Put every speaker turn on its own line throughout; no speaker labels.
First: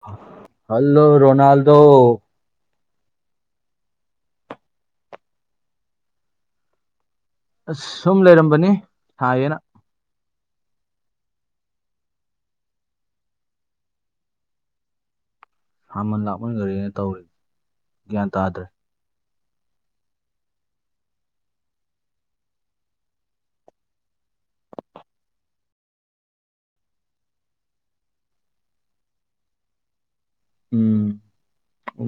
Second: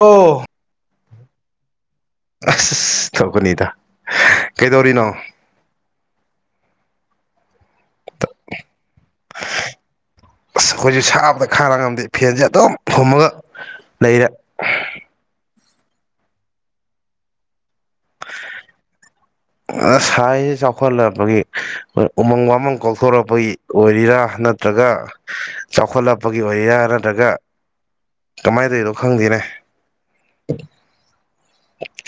ꯑꯣ
hello Ronaldo
ꯑꯁ ꯇꯧꯀꯅꯤꯗ ꯀꯩꯗꯧꯔꯤꯅꯣ
ꯑꯁ ꯁꯨꯝ ꯂꯩꯔꯝꯕꯅꯤ ꯊꯥꯏꯌꯦꯅ
ꯑꯁ ꯑꯩꯈꯣꯏꯁꯨ ꯁꯥꯕꯗ ꯈꯥꯅ ꯉꯝꯗꯦ ꯐꯦꯟꯁꯦ ꯑꯗꯨꯝ ꯊꯨꯝꯃꯒ ꯂꯩꯔꯦ
ꯍꯃꯜ ꯂꯥꯛꯃꯟꯈꯔꯤꯅ ꯇꯧꯔꯤ ꯒ꯭ꯌꯥꯟ ꯇꯥꯗ꯭ꯔꯦ
[unintelligible] ꯁꯥꯏꯁꯦ ꯆꯥꯎꯈꯠꯂꯛꯄꯒꯤ ꯎꯃꯪ ꯋꯥꯃꯪ ꯀꯥꯎꯊꯣꯔꯛꯄꯒꯤ ꯑꯣꯏꯔꯤꯔꯥ ꯅꯠꯇ꯭ꯔ ꯅꯠꯇ꯭ꯔꯒ ꯆꯥꯎꯈꯠꯂꯛꯄꯒꯤ ꯑꯣꯏꯔꯥ ꯅꯠꯇ꯭ꯔꯒ ꯀꯃꯥꯏꯅ ꯇꯧꯔꯤꯅꯣ ꯈꯪꯗꯦꯅꯦ
ꯎꯝ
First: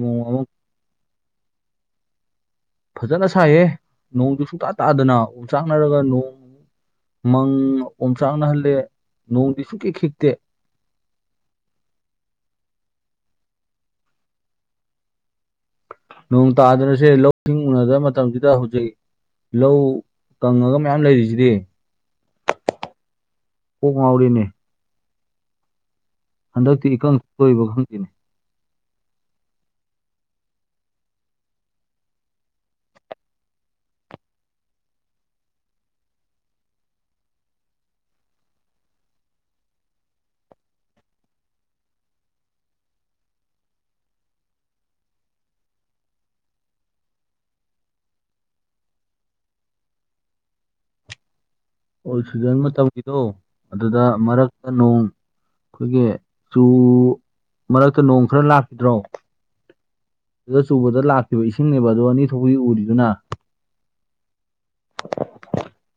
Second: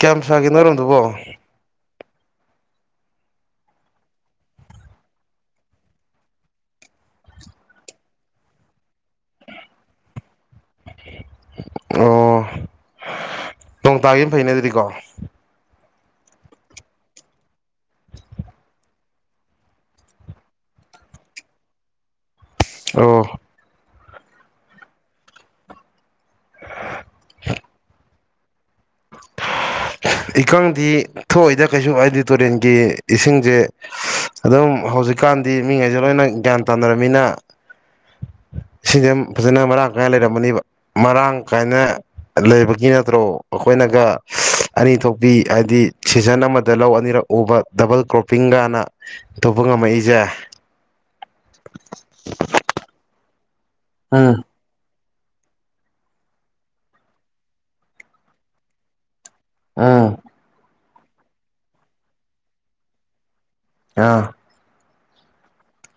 ꯀꯌꯥꯝ
ꯑꯃꯨꯛ
ꯁꯥꯒꯦꯅꯔꯣꯝꯗꯨꯕꯣ
ꯐꯖꯅ ꯁꯥꯏꯌꯦꯦ ꯅꯣꯡꯗꯨ ꯁꯨꯡꯇꯥ ꯇꯥꯗꯅ ꯎ ꯆꯥꯛꯅꯔꯒ ꯅꯣꯡ ꯃꯪ ꯑꯣꯝ ꯆꯥꯡꯅꯍꯜꯂꯦ ꯅꯣꯡꯗꯤ ꯑꯛꯀꯤꯈꯤꯛꯇꯦ
ꯑꯣ ꯇꯣꯡ ꯇꯥꯒ ꯑꯃ ꯐꯩꯅ ꯑꯗꯨꯗꯤꯀꯣ
ꯅꯣꯡ ꯇꯥꯗꯅꯁꯦ ꯂꯧꯁꯤꯡ ꯎꯅꯗꯕ ꯃꯇꯝꯁꯤꯗ ꯍꯧꯖꯤꯛ ꯂꯧ ꯀꯪꯂꯒ ꯃꯌꯥꯝ ꯂꯩꯔꯤꯁꯤꯗꯤ
ꯑꯣ
ꯀ ꯉꯎꯔꯤꯅꯦ ꯍꯟꯗꯛꯇꯤ ꯏꯀꯪ ꯁꯣꯏꯕ ꯈꯪꯗꯣꯏꯅꯦ
[inaudible] ꯏꯀꯪꯗꯤ ꯊꯣꯛꯏꯗ ꯀꯩꯁꯨ ꯍꯥꯏꯗꯤ ꯇꯨꯔꯦꯟꯒꯤ ꯏꯁꯤꯡꯁꯦ ꯑꯗꯨꯝ ꯍꯧꯖꯤꯛꯀꯥꯟꯗꯤ ꯃꯤꯉꯩꯁꯦ ꯂꯣꯏꯅ ꯒ꯭ꯌꯥꯟ ꯇꯥꯅꯔꯕꯝꯃꯤꯅ ꯏꯁꯤꯡꯁꯦ ꯐꯖꯅ ꯃꯔꯥꯡ ꯀꯥꯏꯅ ꯂꯩꯔꯝꯃꯅꯤꯕ ꯃꯔꯥꯡ ꯀꯥꯏꯅ ꯂꯩꯕꯒꯤ ꯅꯠꯇ꯭ꯔꯣ ꯑꯩꯈꯣꯏꯅꯒ ꯑꯅꯤ ꯊꯣꯛꯄꯤ ꯍꯥꯏꯗꯤ ꯁꯤꯖꯟ ꯑꯃꯗ ꯂꯧ ꯑꯅꯤꯔꯛ ꯎꯕ ꯗꯕꯜ ꯀ꯭ꯔꯣꯞꯄꯤꯡ ꯀꯅ ꯊꯣꯛꯄ ꯉꯝꯃꯛꯏꯁꯦ
ꯑꯣꯜ ꯁꯤꯖꯟ ꯃꯇꯝꯒꯤꯗꯣ ꯑꯗꯨꯗ
ꯎꯝ
ꯃꯔꯛꯇ ꯅꯣꯡ ꯑꯩꯈꯣꯏꯒꯤ ꯆꯨ ꯃꯔꯛꯇ ꯅꯣꯡ ꯈꯔ ꯂꯥꯛꯈꯤꯗ꯭ꯔꯣ
ꯎꯝ
ꯑꯗꯨꯗ ꯆꯨꯕꯗ ꯂꯥꯛꯈꯤꯕ ꯏꯁꯤꯡꯅꯦꯕ ꯑꯗꯣ ꯑꯅꯤ ꯊꯣꯛꯗꯤ ꯎꯔꯤꯗꯨꯅ
ꯑꯥ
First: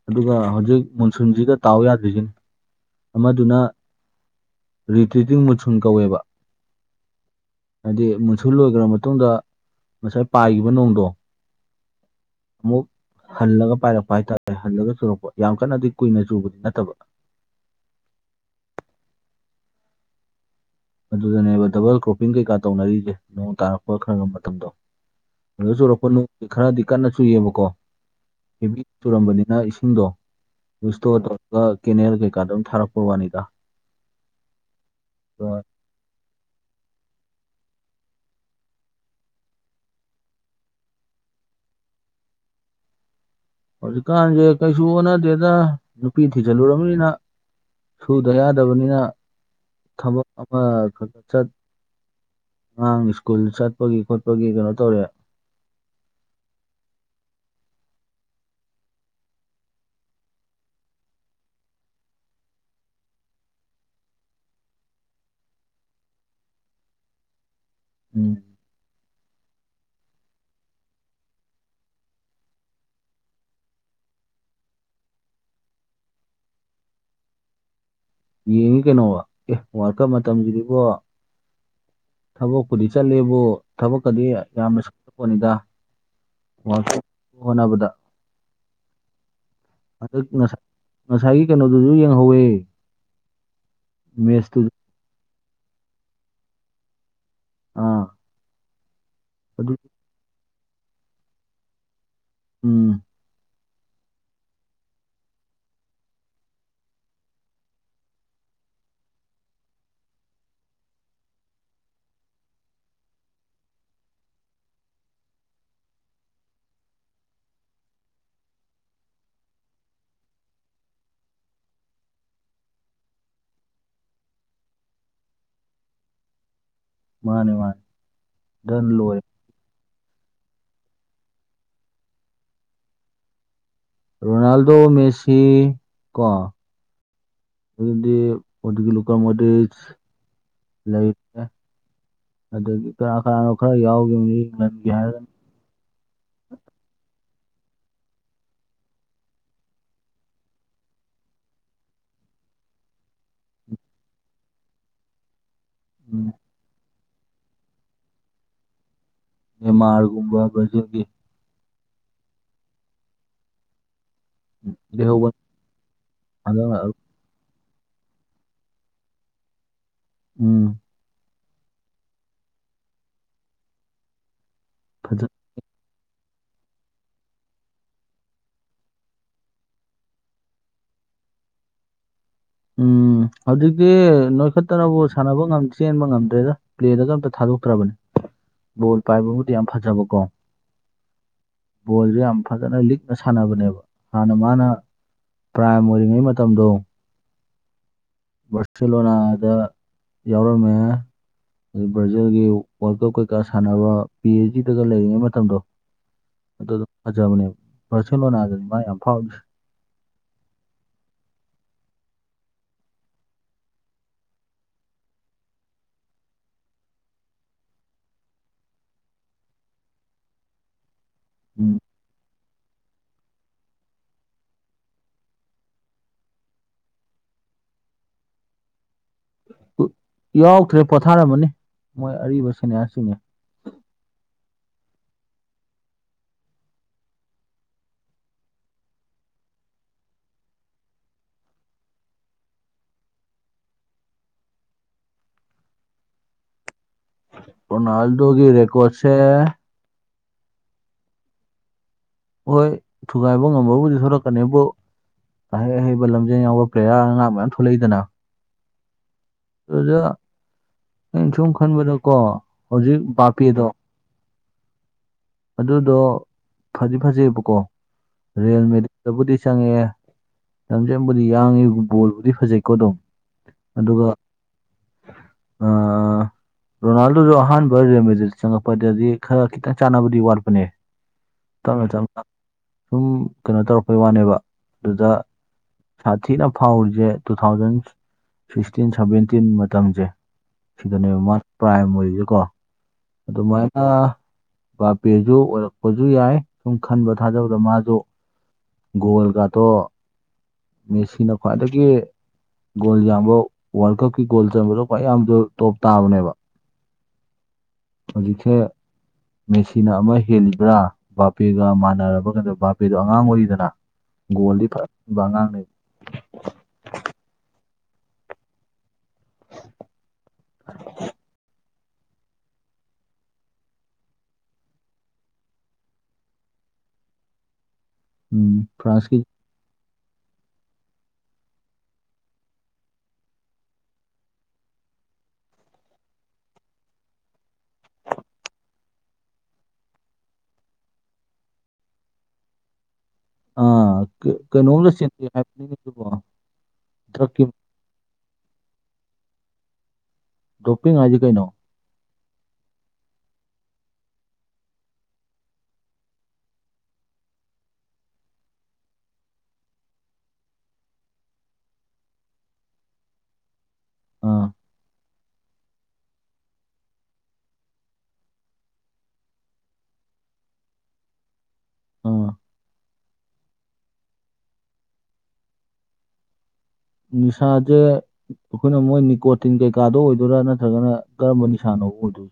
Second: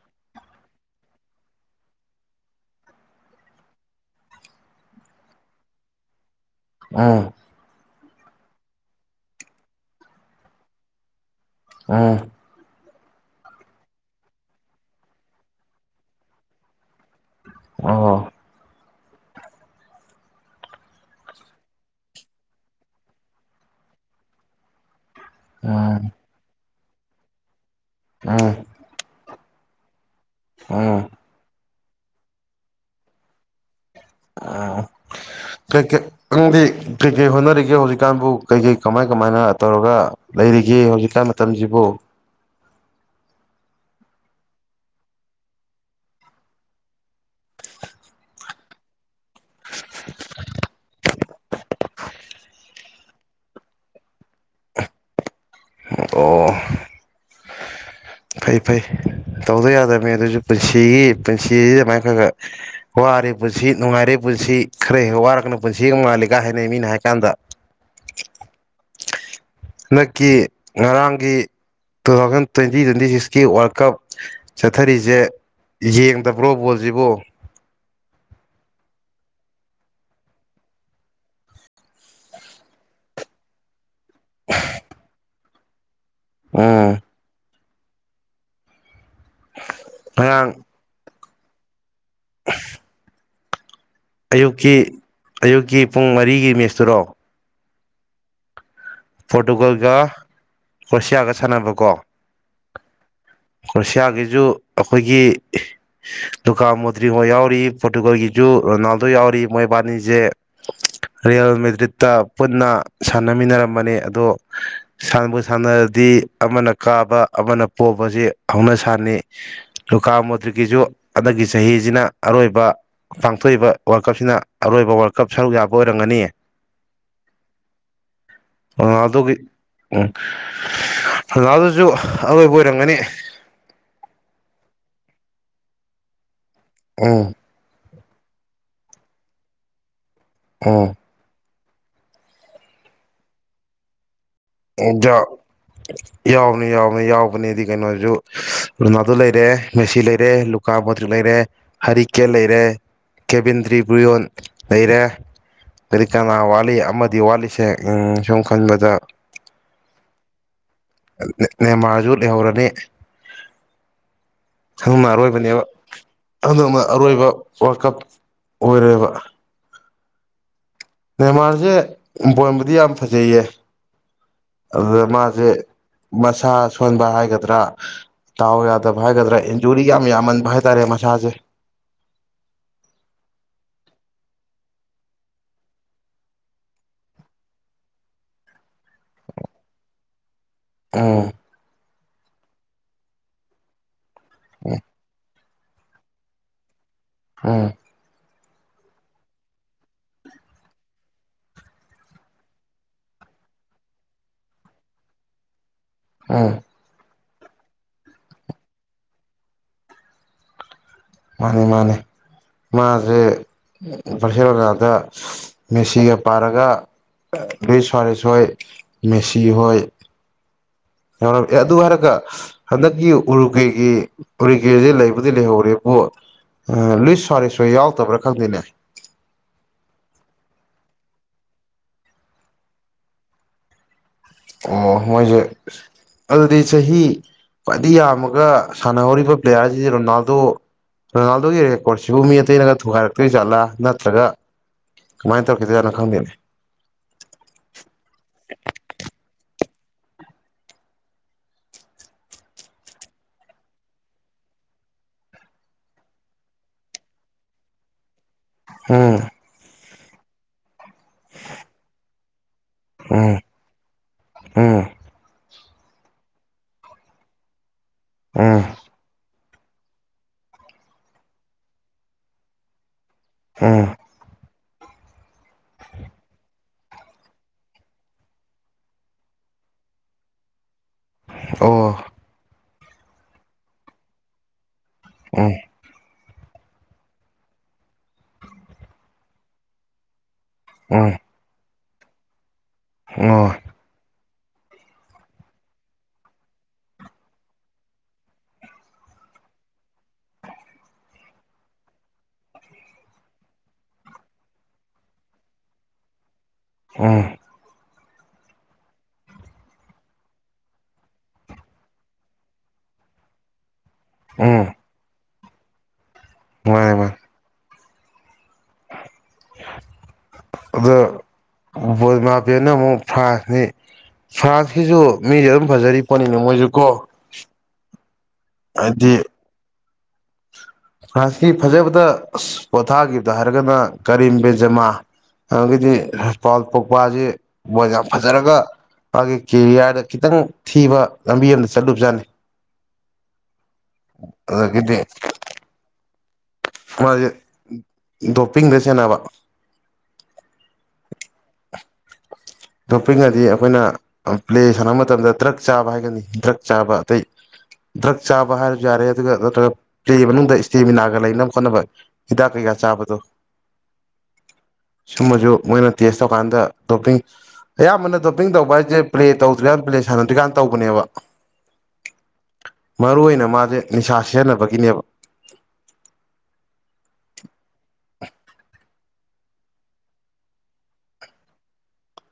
ꯑꯗꯨꯒ ꯍꯧꯖꯤꯛ ꯃꯨꯟꯁꯨꯟꯁꯤꯒ ꯇꯥꯎ ꯌꯥꯗ꯭ꯔꯤꯁꯤꯅꯤ ꯑꯃꯗꯨꯅ ꯔꯤꯇ꯭ꯔꯤꯇꯤꯡ ꯃꯨꯁꯨꯟ ꯀꯧꯋꯦꯕ
ꯑꯥ
ꯍꯥꯏꯗꯤ ꯃꯨꯟꯁꯨ ꯂꯣꯏꯈ꯭ꯔ ꯃꯇꯨꯡꯗ ꯉꯁꯥꯏ ꯄꯥꯏꯈꯤꯕ ꯅꯣꯡꯗꯣ
ꯑ
ꯑꯃꯨꯛ ꯍꯜꯂꯒ ꯄꯥꯏꯔꯛꯄ ꯍꯥꯏꯇꯥꯔꯦ ꯍꯜꯂꯒ ꯆꯨꯔꯛꯄ ꯌꯥꯝ ꯀꯟꯅꯗꯤ ꯀꯨꯏꯅ ꯆꯨꯕꯗꯤ ꯅꯠꯇꯕ
ꯑ
ꯑꯗꯨꯗꯅꯦꯕ ꯗꯕꯜ ꯀ꯭ꯔꯣꯞꯄꯤꯡ ꯀꯩꯀꯥ ꯇꯧꯅꯔꯤꯁꯦ ꯅꯣꯡ ꯇꯥꯔꯛꯄ ꯈꯔꯒ ꯃꯇꯝꯗꯣ ꯑꯗꯨ
ꯎꯝ
ꯆꯨꯔꯛꯄ ꯅꯨꯡ ꯈꯔꯗꯤ ꯀꯟꯅ
ꯎꯝ
ꯆꯨꯏꯌꯦꯕꯀꯣꯕꯤ ꯆꯨꯔꯝꯕꯅꯤ ꯅ ꯏꯁꯤꯡꯗꯣ
ꯎꯝ
ꯏꯁꯇꯣꯔ ꯇꯧꯔꯒ ꯀꯦꯅꯦꯜ ꯀꯩꯀꯥꯗ ꯑꯗꯨꯝ ꯊꯥꯔꯛꯄ ꯋꯥꯅꯤꯒ
ꯑ ꯀ ꯀꯦ ꯅꯪꯗꯤ ꯀꯔꯤꯀꯩ ꯍꯣꯠꯅꯔꯤꯒꯦ ꯍꯧꯖꯤꯛꯀꯥꯟꯕꯨ ꯀꯩ ꯀꯩ ꯀꯃꯥꯏ ꯀꯃꯥꯏꯅ ꯇꯧꯔꯒ ꯂꯩꯔꯤꯒꯦ ꯍꯧꯖꯤꯛ ꯃꯇꯝꯁꯤꯕꯨ
ꯍꯧꯖꯤꯛꯀꯥꯟꯁꯦ ꯀꯩꯁꯨ ꯑꯣꯟꯅꯗꯦꯗ ꯅꯨꯄꯤ ꯊꯤꯖꯤꯜꯂꯨꯅꯤꯅ ꯁꯨꯗ ꯌꯥꯗꯕꯅꯤꯅ ꯊꯕꯛ ꯑꯃ ꯈꯖ ꯆꯠ ꯑꯉꯥꯡ ꯁ꯭ꯀꯨꯜ ꯆꯠꯄꯒꯤ ꯈꯣꯠꯄꯒꯤ ꯀꯩꯅꯣ ꯇꯧꯔꯦ
ꯑꯣ ꯐꯩ ꯐꯩ ꯇꯧꯗ ꯌꯥꯗꯕꯅꯤ ꯑꯗꯨꯏꯁꯨ ꯄꯨꯟꯁꯤꯒꯤ ꯄꯨꯟꯁꯤꯁꯤ ꯑꯗꯨꯃꯥꯏꯅ ꯈꯔ ꯈ ꯋꯥꯔꯦ ꯄꯨꯟꯁꯤ ꯅꯨꯡꯉꯥꯏꯔꯦ ꯄꯨꯟꯁꯤ ꯈꯔ ꯍꯦꯛ ꯋꯥꯔꯛꯒꯅ ꯄꯨꯟꯁꯤꯒ ꯃꯥꯥꯜꯂꯤ ꯀ ꯍꯥꯏꯅꯩ ꯃꯤꯅ ꯍꯥꯏ ꯀꯥꯟꯗ
ꯎꯝ
ꯍꯟꯗꯛꯀꯤ ꯉꯔꯥꯡꯒꯤ ꯇꯨ ꯊꯥꯎꯖꯟ ꯇ꯭ꯋꯦꯟꯇꯤ ꯇ꯭ꯋꯦꯟꯇꯤ ꯁꯤꯛꯁꯀꯤ ꯋꯥꯔꯜ ꯀꯞ ꯆꯠꯊꯔꯤꯁꯦ ꯌꯦꯡꯗꯕ꯭ꯔꯣ ꯕꯣꯜꯁꯤꯕꯣ
ꯌꯦꯡꯉꯤ ꯀꯩꯅꯣꯕ ꯑꯦ ꯋꯥꯔ ꯀꯞ ꯃꯇꯝꯁꯤꯗꯤꯕꯣ ꯊꯕꯛꯄꯨꯗꯤ ꯆꯠꯂꯦꯕꯨ ꯊꯕꯛꯀꯗꯤ ꯌꯥꯝꯅ ꯁꯂꯛꯄꯅꯤꯗ
ꯑꯥ
ꯍꯣꯠꯅꯕꯗ ꯑꯗꯨꯛ ꯉꯁꯥꯏ
ꯉꯔꯥꯡ
ꯉꯁꯥꯏꯒꯤ ꯀꯩꯅꯣꯗꯨꯁꯨ ꯌꯦꯡꯍꯧꯋꯦ ꯃꯦꯠꯁꯇꯨꯁꯨ
ꯑꯌꯨꯛꯀꯤ ꯑꯌꯨꯛꯀꯤ ꯄꯨꯡ ꯃꯔꯤꯒꯤ ꯃꯦꯁꯇꯨꯔꯣ
ꯑꯥ ꯑꯗꯨ
ꯄꯣꯔꯇꯨꯒꯜꯒ ꯀ꯭ꯔꯣꯁꯤꯌꯥꯒ ꯁꯥꯟꯅꯕꯀꯣ
ꯎꯝ
ꯀ꯭ꯔꯣꯁꯤꯌꯥꯒꯤꯁꯨ ꯑꯩꯈꯣꯏꯒꯤ ꯗꯨꯀꯥ ꯃꯨꯇ꯭ꯔꯤꯉ ꯌꯥꯎꯔꯤ ꯄꯣꯔꯇꯨꯒꯜꯒꯤ ꯨ ꯔꯣꯅꯥꯜꯗꯣ ꯌꯥꯎꯔꯤ ꯃꯣꯏꯕꯥꯅꯤꯁꯦ ꯔꯤꯌꯦꯜ ꯃꯦꯗ꯭ꯔꯤꯠꯇ ꯄꯨꯟꯅ ꯁꯥꯟꯅꯃꯤꯟꯅꯔꯝꯕꯅꯤ ꯑꯗꯣ ꯁꯅꯕ ꯁꯥꯟꯅꯔꯗꯤ ꯑꯃꯅ ꯀꯥꯕ ꯑꯃꯅ ꯄꯣꯁ ꯍꯧꯅ ꯁꯥꯟꯅꯩ ꯂꯨꯒꯥꯥ ꯃꯨꯇ꯭ꯔꯤꯀꯤꯁꯨ ꯍꯟꯗꯛꯀꯤ ꯆꯍꯤꯁꯤꯅ ꯑꯔꯣꯏꯕ ꯄꯥꯡꯊꯣꯛꯏꯕ ꯋꯥꯔꯜ ꯀꯞꯁꯤꯅ ꯑꯔꯣꯏꯕ ꯋꯥꯔꯜ ꯀꯞ ꯁꯔꯨꯛ ꯌꯥꯕ ꯑꯣꯏꯔꯝꯒꯅꯤ
ꯃꯥꯅꯦ ꯃꯥꯅꯦ ꯗꯟ ꯂꯣꯏꯔꯦ
ꯑꯗꯨꯒꯤ ꯎꯝ ꯔꯣꯅꯥꯟꯗꯣꯁꯨ ꯑꯔꯣꯏꯕ ꯑꯣꯏꯔꯝꯒꯅꯤ
ꯔꯣꯅꯥꯜꯗꯣ ꯃꯦꯁꯤ ꯀꯣ
ꯎꯝ
ꯑꯗꯩꯗꯤ ꯂꯨꯀꯃꯣꯗꯔꯤꯛ
ꯎꯝ
ꯂꯩꯇꯦ ꯑꯗꯒꯤ ꯀꯅꯥ ꯀꯅꯥꯅꯣ ꯈꯔ ꯌꯥꯎꯈꯤꯕꯅꯤ ꯏꯪꯂꯟꯒꯤ ꯍꯥꯏꯔꯒꯅ
ꯌꯥꯎꯕꯅꯤ ꯌꯥꯎꯕꯅꯤ ꯌꯥꯎ ꯀꯩꯅꯣꯁꯨ ꯂꯩꯔꯦ ꯃꯦꯁꯤ ꯂꯩꯔꯦ ꯔꯨꯅꯥꯟꯗꯣ ꯂꯩꯔꯦ ꯂꯨꯀꯃꯣꯗꯔꯤꯛ ꯂꯩꯔꯦ ꯍꯔꯤ ꯂꯩꯔꯦ ꯀꯦꯕꯤꯟꯗ꯭ꯔꯤ ꯕ꯭ꯔꯨꯌꯣꯟ ꯂꯩꯔꯦ ꯀꯔꯤ
ꯎꯝ
ꯀꯥꯅ ꯋꯥꯂꯤ ꯑꯃꯗꯤ ꯋꯥꯂꯤꯁꯦ ꯎ ꯁꯨꯝ ꯈꯟꯕꯗ
ꯅꯦꯃꯥꯔꯒꯨꯝꯕ ꯕꯥꯔꯖꯤꯟꯒꯤ
ꯅꯦꯃꯥꯔꯖꯨ ꯂꯩꯍꯧꯔꯅꯤ ꯁꯅ
ꯂꯩꯍꯧꯕ
ꯑꯔꯣꯏꯕꯅꯦꯕ ꯑꯗꯨꯗꯅ ꯑꯔꯣꯏꯕ ꯋꯥꯔꯀꯞ ꯑꯣꯏꯔꯦꯕ
ꯎꯝ
ꯁꯅꯦ ꯃꯥꯁꯦꯄꯣꯟꯕꯨꯗꯤ ꯌꯥꯝ ꯐꯖꯩꯌꯦ ꯑꯗꯨꯗ
ꯐꯖ
ꯃꯥꯁꯦ ꯃꯁꯥ ꯁꯣꯟꯕ ꯍꯥꯏꯒꯗ꯭ꯔꯥ ꯇꯥꯎ ꯌꯥꯗꯕ ꯍꯥꯏꯒꯗ꯭ꯔꯥ ꯏꯟꯖꯨꯔꯤ ꯌꯥꯝ ꯌꯥꯝꯃꯟꯕ ꯍꯥꯏꯇꯥꯔꯦ ꯃꯁꯥꯁꯦ
ꯎꯝ ꯍꯧꯖꯤꯛꯇꯤ ꯅꯣꯏꯈꯠꯇꯅꯕꯨ ꯁꯥꯟꯅꯕ ꯆꯦꯟꯕ ꯉꯝꯗ꯭ꯔꯦꯗ ꯄ꯭ꯂꯦꯗꯗ ꯑꯝꯇ ꯊꯥꯗꯦ ꯊꯥꯗꯣꯛꯇ꯭ꯔꯕꯅꯦ ꯕꯣꯜ ꯄꯥꯏꯕꯕꯨꯗꯤ ꯌꯥꯝ ꯐꯖꯕꯀꯣ
ꯑꯝ
ꯕꯣꯜꯁꯦ ꯌꯥꯝ ꯐꯖꯅ ꯂꯤꯛꯅ ꯁꯥꯟꯅꯕꯅꯦꯕ ꯍꯥꯟꯅ ꯃꯥꯅ
ꯎꯝ
ꯄ꯭ꯔꯥꯝ ꯑꯣꯏꯔꯤꯉꯩ ꯃꯇꯝꯗꯣ
ꯑꯥ
ꯕꯥꯔꯁꯤꯂꯣꯅꯗ ꯌꯥꯎꯔꯝꯃꯦ [inaudible]
ꯑꯥ
ꯑꯗꯨꯗꯣ ꯐꯖꯕꯅꯦꯕ ꯕꯥꯔꯁꯤꯂꯣꯅꯥꯗꯅꯦ ꯃꯅ ꯌꯥꯝ ꯐꯥꯎꯔꯤꯁꯦ
ꯃꯥꯅꯤ ꯃꯥꯅꯦ ꯃꯥꯁꯦ ꯄ꯭ꯔꯁꯤꯔꯣꯅꯗ ꯃꯦꯁꯤꯒ ꯄꯥꯔꯒ ꯑꯩ ꯁꯨꯋꯔꯦꯁ ꯍꯣꯏ ꯃꯦꯁꯤ ꯍꯣꯏ ꯍ
ꯎꯝ
ꯑꯗꯨꯍꯥꯢꯔꯒ ꯍꯟꯗꯛꯀꯤ ꯎꯔꯨꯀꯦꯒꯤ ꯎꯔꯤꯀꯦꯁꯦ ꯂꯩꯕꯨꯗꯤ ꯂꯩꯍꯧꯔꯦꯕꯣ ꯂꯨꯏꯁ ꯁꯨꯋꯔꯦꯁ ꯌꯥꯎꯗꯕ꯭ꯔꯥ ꯈꯪꯗꯦꯅꯦ
ꯌꯥꯎꯗ꯭ꯔꯦ ꯄꯣꯊꯥꯔꯝꯃꯅꯤ ꯃꯣꯏ ꯑꯔꯤꯕ ꯁꯦꯅꯤꯌꯥꯁꯤꯡꯅꯦ
ꯑꯣ ꯃꯣꯢꯁꯤ ꯑꯗꯨꯗꯤ ꯆꯍꯤ ꯈ꯭ꯋꯥꯏꯗꯒꯤ ꯌꯥꯝꯃꯒ ꯁꯥꯟꯅꯍꯧꯔꯤꯕ ꯄ꯭ꯂꯦꯌꯥꯔꯁꯤꯗꯤ ꯔꯣꯅꯥꯜꯗꯣ ꯔꯣꯅꯥꯜꯗꯣꯒꯤ ꯔꯦꯀꯣꯔꯠꯁꯤꯕꯨ ꯃꯤ ꯑꯇꯩꯅꯒ ꯊꯨꯒꯥꯏꯔꯛꯇꯣꯏ ꯖꯠꯂꯥ ꯅꯠꯇ꯭ꯔꯒ ꯀꯃꯥꯏꯅ ꯇꯧꯔꯈꯤꯗꯨꯢꯖꯠꯅꯣ ꯈꯪꯗꯦꯅꯦ
ꯔꯣꯅꯥꯜꯗꯣ ꯀꯤ ꯔꯦꯀꯣꯠꯁꯦ ꯍꯣꯏ ꯊꯨꯒꯥꯏꯕ ꯉꯝꯕꯕꯨꯗꯤ ꯊꯣꯛꯂꯛꯀꯅꯤꯕꯨ ꯑꯍꯩ ꯑꯍꯩꯕ ꯂꯝꯖꯦꯜ ꯌꯥꯎꯕ ꯄ꯭ꯂꯦꯌꯥꯔ ꯑꯉꯥꯡ ꯃꯌꯥꯝ ꯊꯣꯛꯂꯛꯏꯗꯅ
ꯑꯥ
ꯑꯗꯨꯖꯣ [inaudible] ꯅꯪ ꯁꯨꯝ ꯈꯟꯕꯗ ꯀꯣ ꯍꯧꯖꯤꯛ
ꯎꯝ
ꯕꯥꯄꯤꯗꯣ
ꯎꯝ
ꯑꯗꯨꯗꯣ ꯐꯗꯤ ꯐꯖꯩꯑꯦꯕꯀꯣ
ꯎꯝ
ꯔꯤꯌꯦꯜꯃꯦꯇꯔꯤꯛꯗꯕꯨꯗꯤ ꯆꯪꯉꯛꯑꯦ ꯂꯝ ꯆꯪꯕꯨꯗꯤ ꯌꯥꯡꯉꯤ ꯕꯣꯜꯕꯨꯗꯤ ꯐꯖꯩꯀꯣ ꯑꯗꯨꯝ
ꯎꯝ
ꯑꯗꯨꯒ ꯑ ꯔꯣꯅꯥꯜꯗꯣꯁꯨ ꯑꯍꯥꯟꯕ ꯔꯦꯃꯦꯗꯤꯗ ꯆꯪꯉꯛꯄꯗꯗꯤ ꯈꯔ ꯈꯤꯇꯪ ꯆꯥꯅꯕꯗꯤ ꯋꯥꯠꯄꯅꯦ
ꯑꯣ
ꯇꯞꯅ ꯇꯞꯅ ꯁꯨꯝ ꯀꯩꯅꯣ ꯇꯧꯔꯛꯄꯩ ꯋꯥꯅꯦꯕ ꯑꯗꯨꯗ
ꯎꯝ
ꯁꯥꯊꯤꯅ ꯐꯥꯎꯔꯤꯁꯦ ꯇꯨ ꯊꯥꯎꯖꯟ ꯁꯤꯛꯁꯇꯤꯟ ꯁꯚꯦꯟꯇꯤꯟ ꯔ ꯇꯤꯟ ꯃꯇꯝꯁꯦ ꯁꯤꯗꯅꯦꯕ ꯃꯥ ꯄ꯭ꯔꯥꯏꯝ ꯃꯔꯤꯁꯦꯀꯣ
ꯎꯝ
ꯑꯗꯨ
ꯑꯣ
ꯃꯥꯏꯅ ꯕꯥꯄꯦꯁꯨ ꯑꯣꯏꯔꯛꯄꯁꯨ ꯌꯥꯏ ꯁꯨꯝ ꯈꯟꯕ ꯊꯥꯖꯕꯗ ꯃꯥꯁꯨ ꯒꯣꯜꯒꯗꯣ ꯃꯦꯁꯤꯅ ꯈ꯭ꯋꯥꯏꯗꯒꯤ ꯒꯣꯜ ꯌꯥꯝꯕ ꯋꯥꯔꯜ ꯀꯞꯀꯤ ꯒꯣꯜ ꯆꯕꯗꯣ ꯈ꯭ꯋꯥꯏ ꯌꯥꯝ ꯇꯣꯞ ꯇꯥꯕꯅꯦꯕ
ꯎꯝ
ꯍꯧꯖꯤꯊꯦ ꯃꯦꯁꯤꯅ ꯑꯃ ꯍꯦꯜꯂꯤꯕ꯭ꯔꯥ ꯕꯥꯄꯦꯒ ꯃꯥꯟꯅꯔꯕ ꯀꯗ ꯕꯥꯕꯦꯗꯣ ꯑꯉꯥꯡ ꯑꯣꯏꯔꯤꯗꯅ ꯕꫭꯜꯗꯤ
ꯎꯝ
ꯐꯥꯕꯉꯥꯡꯥꯡꯅ
ꯃꯥꯅꯦ ꯃꯥꯅꯦ
[inaudible]
ꯃꯥꯄꯅ ꯑꯃꯨꯛ ꯐ꯭ꯔꯥꯟꯁꯅꯤ ꯐ꯭ꯔꯥꯟꯁꯀꯤꯁꯨ ꯃꯤꯁꯦ ꯑꯗꯨꯝ ꯐꯖꯔꯤ ꯄꯣꯠꯅꯤꯅꯦ ꯃꯣꯏꯁꯨ ꯀꯣ
ꯎꯝ
ꯍꯥꯏꯗꯤ
ꯐ꯭ꯔꯥꯟꯁꯀꯤ
ꯐ꯭ꯔꯥꯟꯁꯀꯤ ꯐꯖꯕꯗ ꯄꯣꯊꯥꯈꯤꯕꯗ ꯍꯥꯏꯔꯒꯅ ꯀꯔꯤꯝ ꯕꯦꯟꯖꯦꯃꯥ ꯑꯗꯒꯤꯗꯤ ꯄꯥꯎ ꯄꯣꯛꯄꯁꯤ ꯃꯣꯏ ꯌꯥꯝ ꯐꯖꯔꯒ ꯃꯥꯒꯤ ꯀꯦꯔꯤꯌꯥꯔꯗ ꯈꯤꯇꯪ ꯊꯤꯕ ꯂꯝꯕꯤ ꯑꯃꯗ ꯆꯠꯂꯨꯕꯖꯥꯠꯅꯤ
ꯑ ꯀꯩꯅꯣꯝꯗ
ꯑꯗꯒꯤꯗꯤ ꯃꯥꯁꯦ
ꯗ꯭ꯔꯛꯀꯤ
ꯗꯣꯞꯄꯤꯡꯗ ꯁꯦꯟꯅꯕ
ꯗꯣꯞꯄꯤꯡ ꯍꯥꯏꯖꯤ ꯀꯩꯅꯣ
ꯑꯣꯞꯄꯤꯉꯗꯤ ꯑꯩꯈꯣꯏꯅ ꯄ꯭ꯂꯦ ꯁꯥꯟꯅꯕ ꯃꯇꯝꯗ ꯗ꯭ꯔꯛ ꯆꯥꯕ ꯍꯥꯏꯒꯅꯤ ꯗ꯭ꯔꯛ ꯆꯥꯕ ꯑꯇꯩ ꯗ꯭ꯔꯛ ꯆꯥꯕ ꯍꯥꯏꯔꯁꯨ ꯌꯥꯔꯦ ꯑꯗꯨꯒ ꯅꯠꯇ꯭ꯔꯒ ꯐꯦ ꯃꯅꯨꯡꯗ ꯏꯁꯇꯦꯃꯤꯅꯥꯒ ꯂꯩꯅꯕ ꯈꯣꯠꯅꯕ ꯍꯤꯗꯥꯛ ꯀꯩ ꯀꯩ ꯆꯥꯕꯗꯣ
ꯑꯥ
ꯁꯨꯝꯕꯁꯨ ꯃꯣꯏꯅ ꯇꯦꯁ ꯇꯧꯀꯥꯟꯗ ꯇꯣꯞꯄꯤꯡ ꯑꯌꯥꯝꯕꯅ ꯗꯣꯞꯄꯤꯡ ꯇꯧꯕ ꯍꯥꯏꯁꯦ ꯄ꯭ꯂꯦ ꯇꯧꯗ꯭ꯔꯤꯀꯥꯟꯗ ꯄ꯭ꯂꯦ ꯁꯥꯟꯅꯗ꯭ꯔꯤꯀꯥꯟꯗ ꯇꯧꯕꯅꯦꯕ
ꯑꯥ
ꯃꯔꯨ ꯑꯣꯏꯅ ꯃꯥꯁꯦ ꯅꯤꯁꯥ ꯁꯤꯖꯤꯟꯅꯕꯒꯤꯅꯦꯕ
ꯅꯤꯁꯥꯁꯦ ꯑꯩꯈꯣꯏꯅ ꯃꯣꯏ ꯅꯤꯀꯣꯇꯤꯟ ꯀꯩꯀꯥꯗ ꯑꯣꯏꯗꯣꯏꯔꯥ ꯅꯠꯇ꯭ꯔꯒꯅ ꯀꯔꯝꯕ ꯅꯤꯁꯥꯅꯣ ꯍꯗꯨ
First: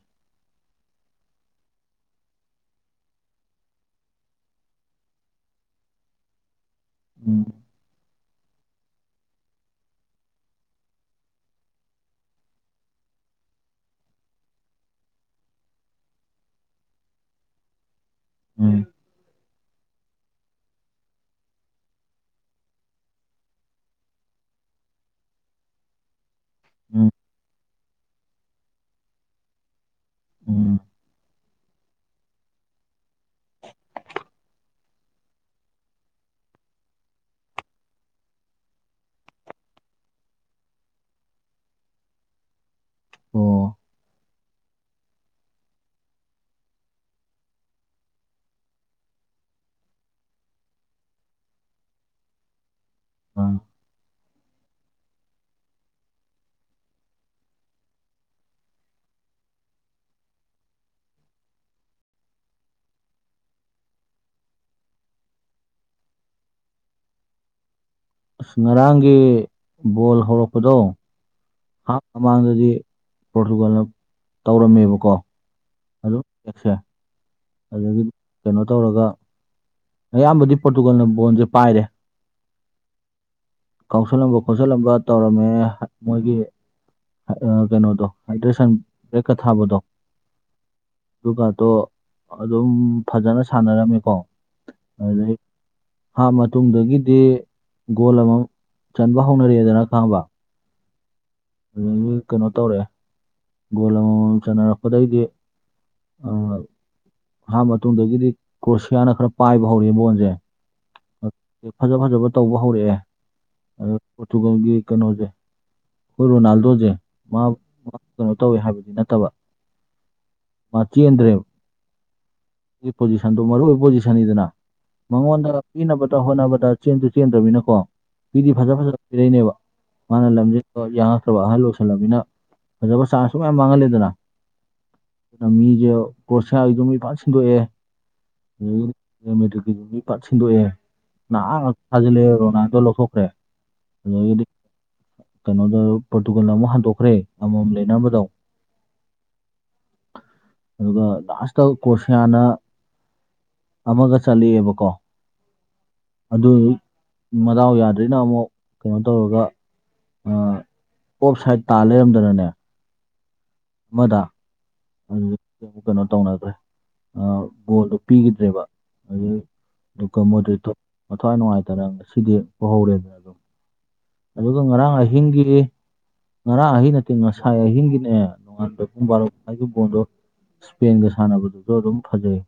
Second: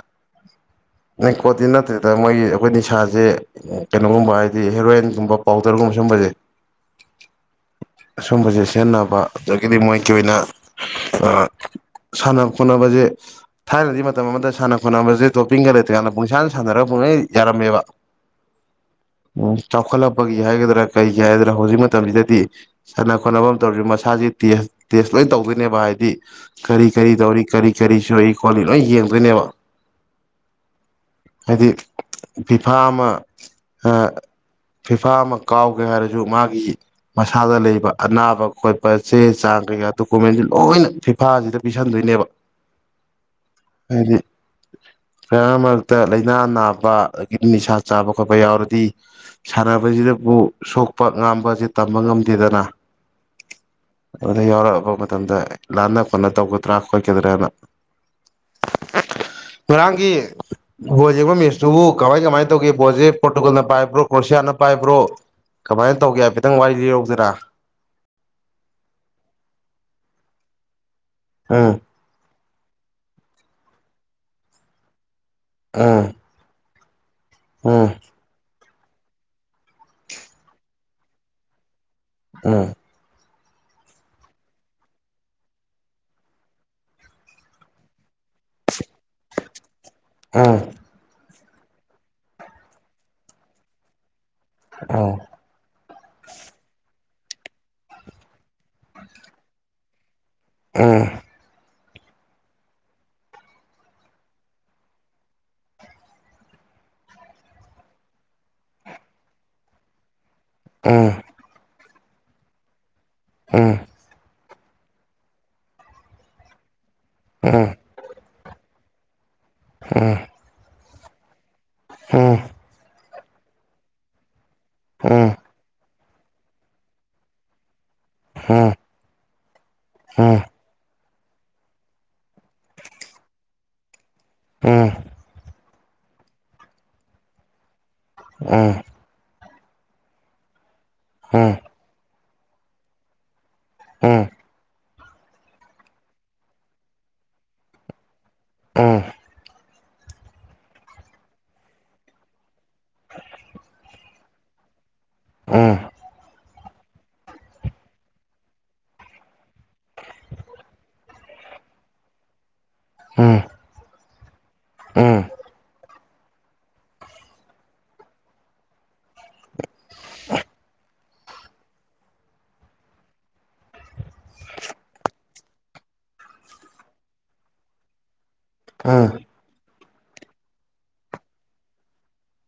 ꯅꯤꯀꯣꯠꯇꯤ ꯅꯠꯇꯦꯗ ꯃꯣꯏꯒꯤ ꯑꯩꯈꯣꯏ ꯅꯤꯁꯥꯁꯦ ꯀꯩꯅꯣꯒꯨꯝꯕ ꯍꯥꯏꯗꯤ ꯍꯦꯔꯣꯏꯟꯒꯨꯝꯕ ꯄꯥꯎꯗꯔꯒꯨꯝꯕ ꯑꯁꯨꯝꯕꯗꯦ
ꯎꯝ
ꯑꯁꯨꯝꯕꯁꯦ ꯁꯤꯖꯤꯟꯅꯕ ꯑꯗꯒꯤꯗꯤ ꯃꯣꯏꯒꯤ ꯑꯣꯏꯅ ꯁꯥꯟꯅ ꯈꯣꯠꯅꯕꯁꯦ ꯊꯥꯏꯅꯗꯤ ꯃꯇꯝ ꯑꯃꯗ ꯁꯥꯟꯅ ꯈꯣꯠꯅꯕꯁꯦ ꯇꯣꯞꯄꯤꯡꯒ ꯂꯩꯇ꯭ꯔꯀꯥꯟꯗ ꯄꯨꯡꯁꯥꯅ ꯁꯥꯟꯅꯔꯒ ꯩ ꯖꯔꯝꯃꯤꯕ
ꯎꯝ
ꯎꯝ ꯆꯥꯎꯈꯠꯂꯛꯄꯒꯤ ꯍꯥꯏꯒꯗ꯭ꯔꯥ ꯀꯔꯤꯒꯤ ꯍꯥꯏꯒꯗ꯭ꯔꯥ ꯍꯧꯖꯤꯛ ꯃꯇꯝꯁꯤꯗꯗꯤ ꯁꯥꯟꯅ ꯈꯣꯠꯅꯕ ꯑꯃ ꯇꯧꯔꯤꯁꯤ ꯃꯁꯥꯁ ꯇꯦꯁ ꯂꯣꯏ ꯇꯧꯗꯣꯏꯅꯦꯕ ꯍꯥꯏꯗꯤ ꯀꯔꯤ
ꯎꯝ
ꯀꯔꯤ ꯇꯧꯔꯤ ꯀꯔꯤ ꯀꯔꯤꯁꯨ ꯑꯩ ꯈꯣꯂꯤ ꯂꯣꯏ ꯌꯦꯡꯗꯣꯏꯅꯦꯕ
ꯎꯝ
ꯍꯥꯏꯗꯤ ꯐꯤꯐꯥ ꯑꯃ ꯐꯤꯐꯥ ꯑꯃ ꯀꯥꯎꯒꯦ ꯍꯥꯏꯔꯁꯨ ꯃꯥꯒꯤ ꯃꯁ ꯥꯗ ꯂꯩꯕ ꯑꯅꯥꯕ ꯈꯣꯠꯄ ꯆꯦ ꯆꯥꯡ ꯀꯩꯀꯥ ꯗꯣꯀꯨꯃꯦꯟꯁꯤ ꯂꯣꯏꯅ ꯐꯤꯐꯥꯁꯤꯗ ꯄꯤꯁꯟꯗꯣꯏꯅꯦꯕ
ꯑꯣ
ꯍꯥꯏꯗꯤ ꯐ ꯃꯔꯛꯇ ꯂꯥꯏꯅꯥ ꯅꯥꯕ ꯑꯗꯒꯤ ꯅꯤꯁꯥ ꯆꯥꯕ ꯈꯣꯠꯄ ꯌꯥꯎꯔꯗꯤ ꯁꯥꯟꯅꯕꯁꯤꯗ ꯑꯗꯨꯕꯨ ꯁꯣꯛꯄ ꯉꯥꯁ ꯇꯝꯕ ꯉꯝꯗꯦꯗꯅ
ꯑꯥ
ꯑꯗꯨꯗ ꯌꯥꯎꯔꯛꯑꯕ ꯃꯇꯝꯗ ꯂꯥꯟꯅ ꯈꯣꯠꯅ ꯇꯧꯒꯗ꯭ꯔꯥ ꯈꯣꯠꯀꯗ꯭ꯔꯥꯅ [inaudible] ꯉꯔꯥꯡꯒꯤ ꯕꯣꯜꯕ ꯃꯦꯁꯇꯨꯕꯨ ꯀꯃꯥꯏ ꯀꯃꯥꯏꯅ ꯇꯧꯒꯦ ꯣꯁꯦ ꯄꯣꯔꯇꯨꯒꯜꯅ ꯄꯥꯏꯕ꯭ꯔꯣ ꯀ꯭ꯔꯣꯁꯤꯌꯥ ꯀꯅꯥ ꯄꯥꯏꯕ꯭ꯔꯣ ꯀꯃꯥꯏꯅ ꯇꯧꯒꯦ ꯍꯥꯏꯐꯦꯠꯇꯪ ꯋꯥꯔꯤ ꯂꯤ ꯌꯧꯗꯅ
ꯑꯁ ꯉꯔꯥꯡꯒꯤ ꯕꯣꯜ ꯍꯧꯔꯛꯄꯗꯣ
ꯎꯝ
ꯍꯥꯞ ꯃꯃꯥꯡ ꯑꯗꯨꯗꯤ ꯄꯣꯔꯇꯨꯒꯥꯜꯅ ꯇꯧꯔꯝꯃꯦꯕꯀꯣ
ꯎꯝ
ꯑꯗꯨ ꯌꯦꯁꯦ ꯑꯗꯨ
ꯎꯝ
ꯑꯗꯨꯗꯤ ꯀꯩꯅꯣ ꯇꯧꯔꯒ ꯑꯌꯥꯝꯕꯗꯤ ꯄꯣꯔꯇꯨꯒꯜꯅ ꯕꯣꯟꯁꯦ ꯄꯥꯏꯔꯦ
ꯎꯝ
ꯀꯥꯎꯁꯜꯂꯝꯕ ꯈꯣꯠꯆꯜꯂꯝꯕ ꯇꯧꯔꯝꯃꯦ ꯃꯣꯏꯒꯤ ꯀꯩꯅꯣꯗꯣ ꯍꯥꯏꯗ꯭ꯔꯦꯁꯟ ꯕꯦꯛꯀ ꯊꯥꯕꯗꯣ
ꯑꯥ
ꯑꯗꯨꯒꯗꯣ ꯑꯗꯨꯝ ꯐꯖꯅ ꯁꯥꯟꯅꯔꯝꯃꯤꯀꯣ
ꯑ
ꯍꯥ ꯃꯇꯨꯡꯗꯒꯤꯗꯤ ꯒꯣꯜ ꯑꯃ ꯆꯟꯕ ꯍꯧꯅꯔꯦꯗꯅ ꯈꯪꯕ
ꯎꯝ
ꯑꯗꯒꯤ ꯀꯩꯅꯣ ꯇꯧꯔꯛꯑꯦ ꯒꯣꯜ ꯑꯃꯃꯝ ꯆꯥꯟꯅꯔꯛꯄꯗꯩꯗꯤ ꯑꯗꯨ ꯑꯍꯥꯟꯕ ꯃꯇꯨꯡꯗꯒꯤꯗꯤ ꯀ꯭ꯔꯣꯁꯤꯌꯥꯅ ꯈꯔ ꯄꯥꯏꯕ ꯍꯧꯔ ꯕꯣꯟꯁꯦ
ꯑꯥ
ꯐꯖ ꯐꯖꯕ ꯇꯧꯕ
ꯎꯝ
ꯍꯧꯔꯛꯑꯦ ꯑ ꯀꯩꯅꯣꯁꯦ ꯍꯈꯣꯏ ꯔꯣꯅꯥꯜꯗꯣꯁꯦ ꯇꯧꯋꯦ ꯍꯥꯏꯕꯗꯤ ꯅꯠꯇꯕ
ꯑꯝ
ꯃꯆꯗ꯭ꯔꯝ
ꯍꯝ
ꯄꯣꯖꯤꯁꯟ ꯃꯔꯨꯑꯣ ꯑꯣꯏ ꯄꯣꯖꯤꯁꯟꯅꯤꯗꯅ ꯃꯉꯣꯟꯗ ꯄꯤꯅꯕ ꯍꯣꯠꯅꯕꯗ ꯆꯦꯟꯁꯨ ꯆꯦꯟꯗ꯭ꯔꯅꯤꯅꯀꯣ ꯄꯗꯤ ꯐꯖ ꯐꯖꯕ ꯄꯤꯔꯛꯏꯅꯦꯕ ꯃꯥꯅ ꯂꯝꯁꯤ ꯐꯠꯇ꯭ꯔꯕ ꯑꯍꯜ ꯂꯣꯏꯁꯜꯂꯅꯤꯅ ꯐꯖꯕ ꯆꯥꯟꯁꯁꯨ ꯃꯌꯥꯝ ꯃꯥꯡꯍꯜꯂꯦꯗꯅ ꯑꯗꯨꯅ ꯃꯤ ꯀꯔꫭꯁꯤꯌꯥ ꯒꯤꯗꯣ ꯃꯤ ꯄꯥꯛ ꯁꯤꯟꯗꯣꯛꯑꯦꯗꯒꯤ ꯃꯤ ꯄꯠ ꯁꯤꯟꯗꯣꯛꯑꯦ ꯉꯍꯥꯛ ꯉꯍꯥꯛ ꯊꯥꯖꯤꯜꯂꯛꯑꯦ ꯔꯣꯅꯥꯜꯗꯣ ꯂꯧꯊꯣꯛꯈ꯭ꯔꯦ ꯑꯗꯨꯗꯒꯤꯗꯤ ꯀꯩꯅꯣꯗ ꯄꯣꯔꯇꯨꯒꯜ ꯑꯃ ꯍꯟꯗꯣꯛꯈ꯭ꯔꯦ ꯑꯃꯃꯝ ꯂꯩꯝꯕꯗꯣ
ꯎꯝ
ꯑꯗꯨꯒ ꯂꯥꯁꯇ ꯀ꯭ꯔꯣꯁꯤꯌꯥꯅ ꯑꯃꯒ ꯆꯠꯂꯤꯕꯀꯣ
ꯎꯝ
ꯑꯗꯨ ꯃꯅꯥꯎ ꯌꯥꯗ꯭ꯔꯦꯅ ꯑꯃꯨꯛ ꯀꯩꯅꯣ ꯇꯧꯔꯒ ꯑꯣꯞ ꯁꯥꯏꯠ ꯇꯥ ꯂꯩꯔꯝꯗꯅꯅꯦ
ꯎꯝ
ꯑꯃꯗ
ꯎꯝ ꯎꯝ
ꯑꯗꯨ ꯑꯃꯨꯛ ꯀꯩꯅꯣ ꯇꯧꯅꯈ꯭ꯔꯦ ꯕꯣꯟꯗꯣ ꯄꯤꯈꯤꯗ꯭ꯔꯦꯕ ꯑꯗꯨ ꯑꯗꯨꯒ ꯃꯣꯗ꯭ꯔꯤꯛꯇꯨ ꯃꯊꯋꯥꯏ ꯅꯨꯡꯉꯥꯏꯇꯔꯦ ꯉꯥꯁꯤꯗꯤ ꯄꫭꯍꯧꯔꯦꯗꯅ ꯑꯗꯨꯝ ꯑꯗꯨꯒ ꯉꯔꯥꯡ ꯑꯍꯤꯡꯒꯤ ꯉꯔꯥꯡ ꯑꯍꯤꯡ ꯅꯠꯇꯦ ꯉꯁꯥꯏ ꯑꯍꯤꯡꯒꯤꯅꯦ ꯅꯣꯡꯉꯥꯟꯕ ꯄꯨꯡꯕꯥꯔꯣꯒꯤ ꯕꯣꯜꯗꯣ ꯏꯁꯄꯦꯟꯒ ꯁꯥꯟꯅꯕꯗꯨꯁꯨ ꯑꯗꯨꯝ ꯐꯖꯩ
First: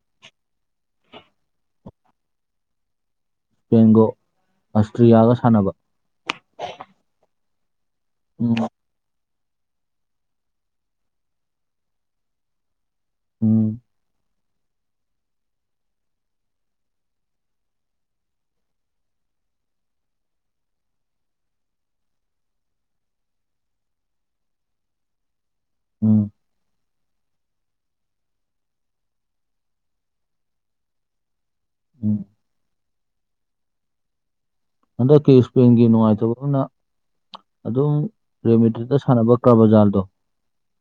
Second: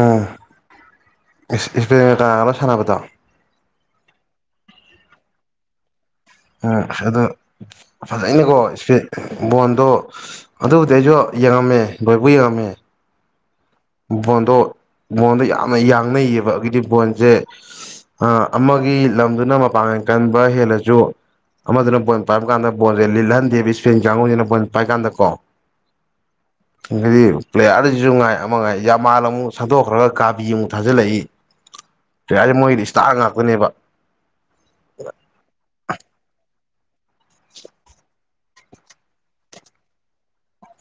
ꯎꯝ ꯏꯁꯄꯦ ꯇꯒ ꯂ ꯁꯥꯟꯅꯕꯗꯣ
ꯕꯦꯡꯒꯣ ꯑꯁꯇ꯭ꯔꯤꯌꯥꯒ ꯁꯥꯟꯅꯕ
ꯎ ꯑꯗꫭ ꯐꯖꯩꯅꯤꯀꯣ
ꯎꯝ
ꯏꯁꯄꯤꯠ ꯕꯣꯟꯗꯣ ꯑꯗꯨꯕꯨꯗꯤ ꯑꯩꯁꯨ ꯌꯦꯡꯉꯝꯃꯦ ꯕꯣꯏꯕꯨ ꯌꯦꯡꯉꯝꯃꯦ
ꯎꯝ
ꯕꯣꯟꯗꯣ ꯕꯣꯟꯗꯣ ꯌꯥꯝꯅ ꯌꯥꯡꯅꯩꯌꯦꯕ ꯑꯗꯤ ꯕꯣꯟꯁꯦ ꯑ ꯑꯃꯒꯤ ꯂꯝꯗꯨꯅ ꯃꯄꯥꯡꯒꯟ ꯀꯟꯕ ꯍꯦꯜꯂꯁꯨ ꯑꯃꯗꯨꯅ ꯕꯣꯟ ꯄꯥꯏꯕ ꯀꯥꯟꯗ ꯕꯣꯣꯟꯁꯦ ꯂꯤꯜꯍꯟꯗꯦꯕ ꯏꯁꯄꯤꯟ ꯀꯥꯡꯨꯅꯤꯅ ꯕꯣꯟ ꯄꯥꯏꯀꯥꯟꯗ ꯀꯣ
ꯎꯝ
ꯗꯤ ꯄ꯭ꯂꯦꯌꯥꯔꯁꯨꯉꯥꯏ ꯑ ꯌꯥꯝꯃꯥꯟ ꯑꯃꯨꯛ ꯁꯟꯗꯣꯛꯈ꯭ꯔꯒ ꯒꯥꯕꯤ ꯑꯃꯨꯛ ꯊꯥꯖꯤꯜꯂꯛꯏ
ꯎꯝ
ꯖꯑꯥꯗꯤꯃꯣꯏꯗꯤ ꯇꯥꯛ ꯉꯥꯛꯄꯅꯦꯕ
ꯍꯟꯗꯛꯀꯤ ꯏꯁꯄꯦꯟꯒꯤ ꯅꯨꯡꯉꯥꯏꯇꯕ ꯃꯅ ꯑꯗꯨꯝ ꯔꯦꯃꯤꯇꯔꯤꯇ ꯁꯥꯟꯅꯕ ꯀꯔꯕꯖꯥꯟꯗꯣ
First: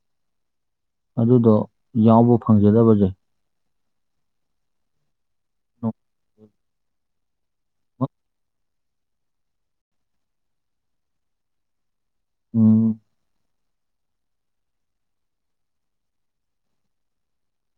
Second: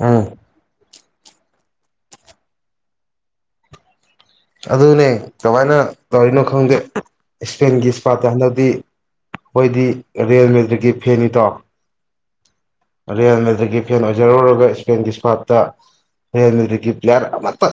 ꯑꯥ
ꯑꯗꯨꯗꯣ ꯌꯥꯎꯕ ꯐꯪꯖꯗꯕꯖꯦ
ꯑꯗꯨꯅꯦ ꯀꯃꯥꯏꯅ ꯇꯧꯔꯤꯅꯣ ꯈꯪꯗꯦ ꯏꯁꯄꯦꯟꯒꯤ ꯏꯁꯄꯥꯠꯇ ꯍꯟꯗꯛꯇꯤ ꯍꯣꯏꯗꯤ ꯔꯦꯜ ꯃꯦꯗ꯭ꯔꯤꯛꯀꯤ ꯐꯦꯟꯅꯤꯇꯣ
ꯎꯝ
ꯔꯦꯜ ꯃꯦꯗꯔ꯭ꯤꯠꯀꯤ ꯐꯦꯟ ꯑꯣꯏꯖꯔꯨꯔꯒ ꯏꯁꯄꯦꯟꯒꯤ ꯏꯁꯄꯥꯔꯞꯇ ꯍꯦꯟ ꯑꯗꯨꯗꯒꯤ ꯄ꯭ꯂꯦꯌꯥꯔ ꯑꯃꯠꯇ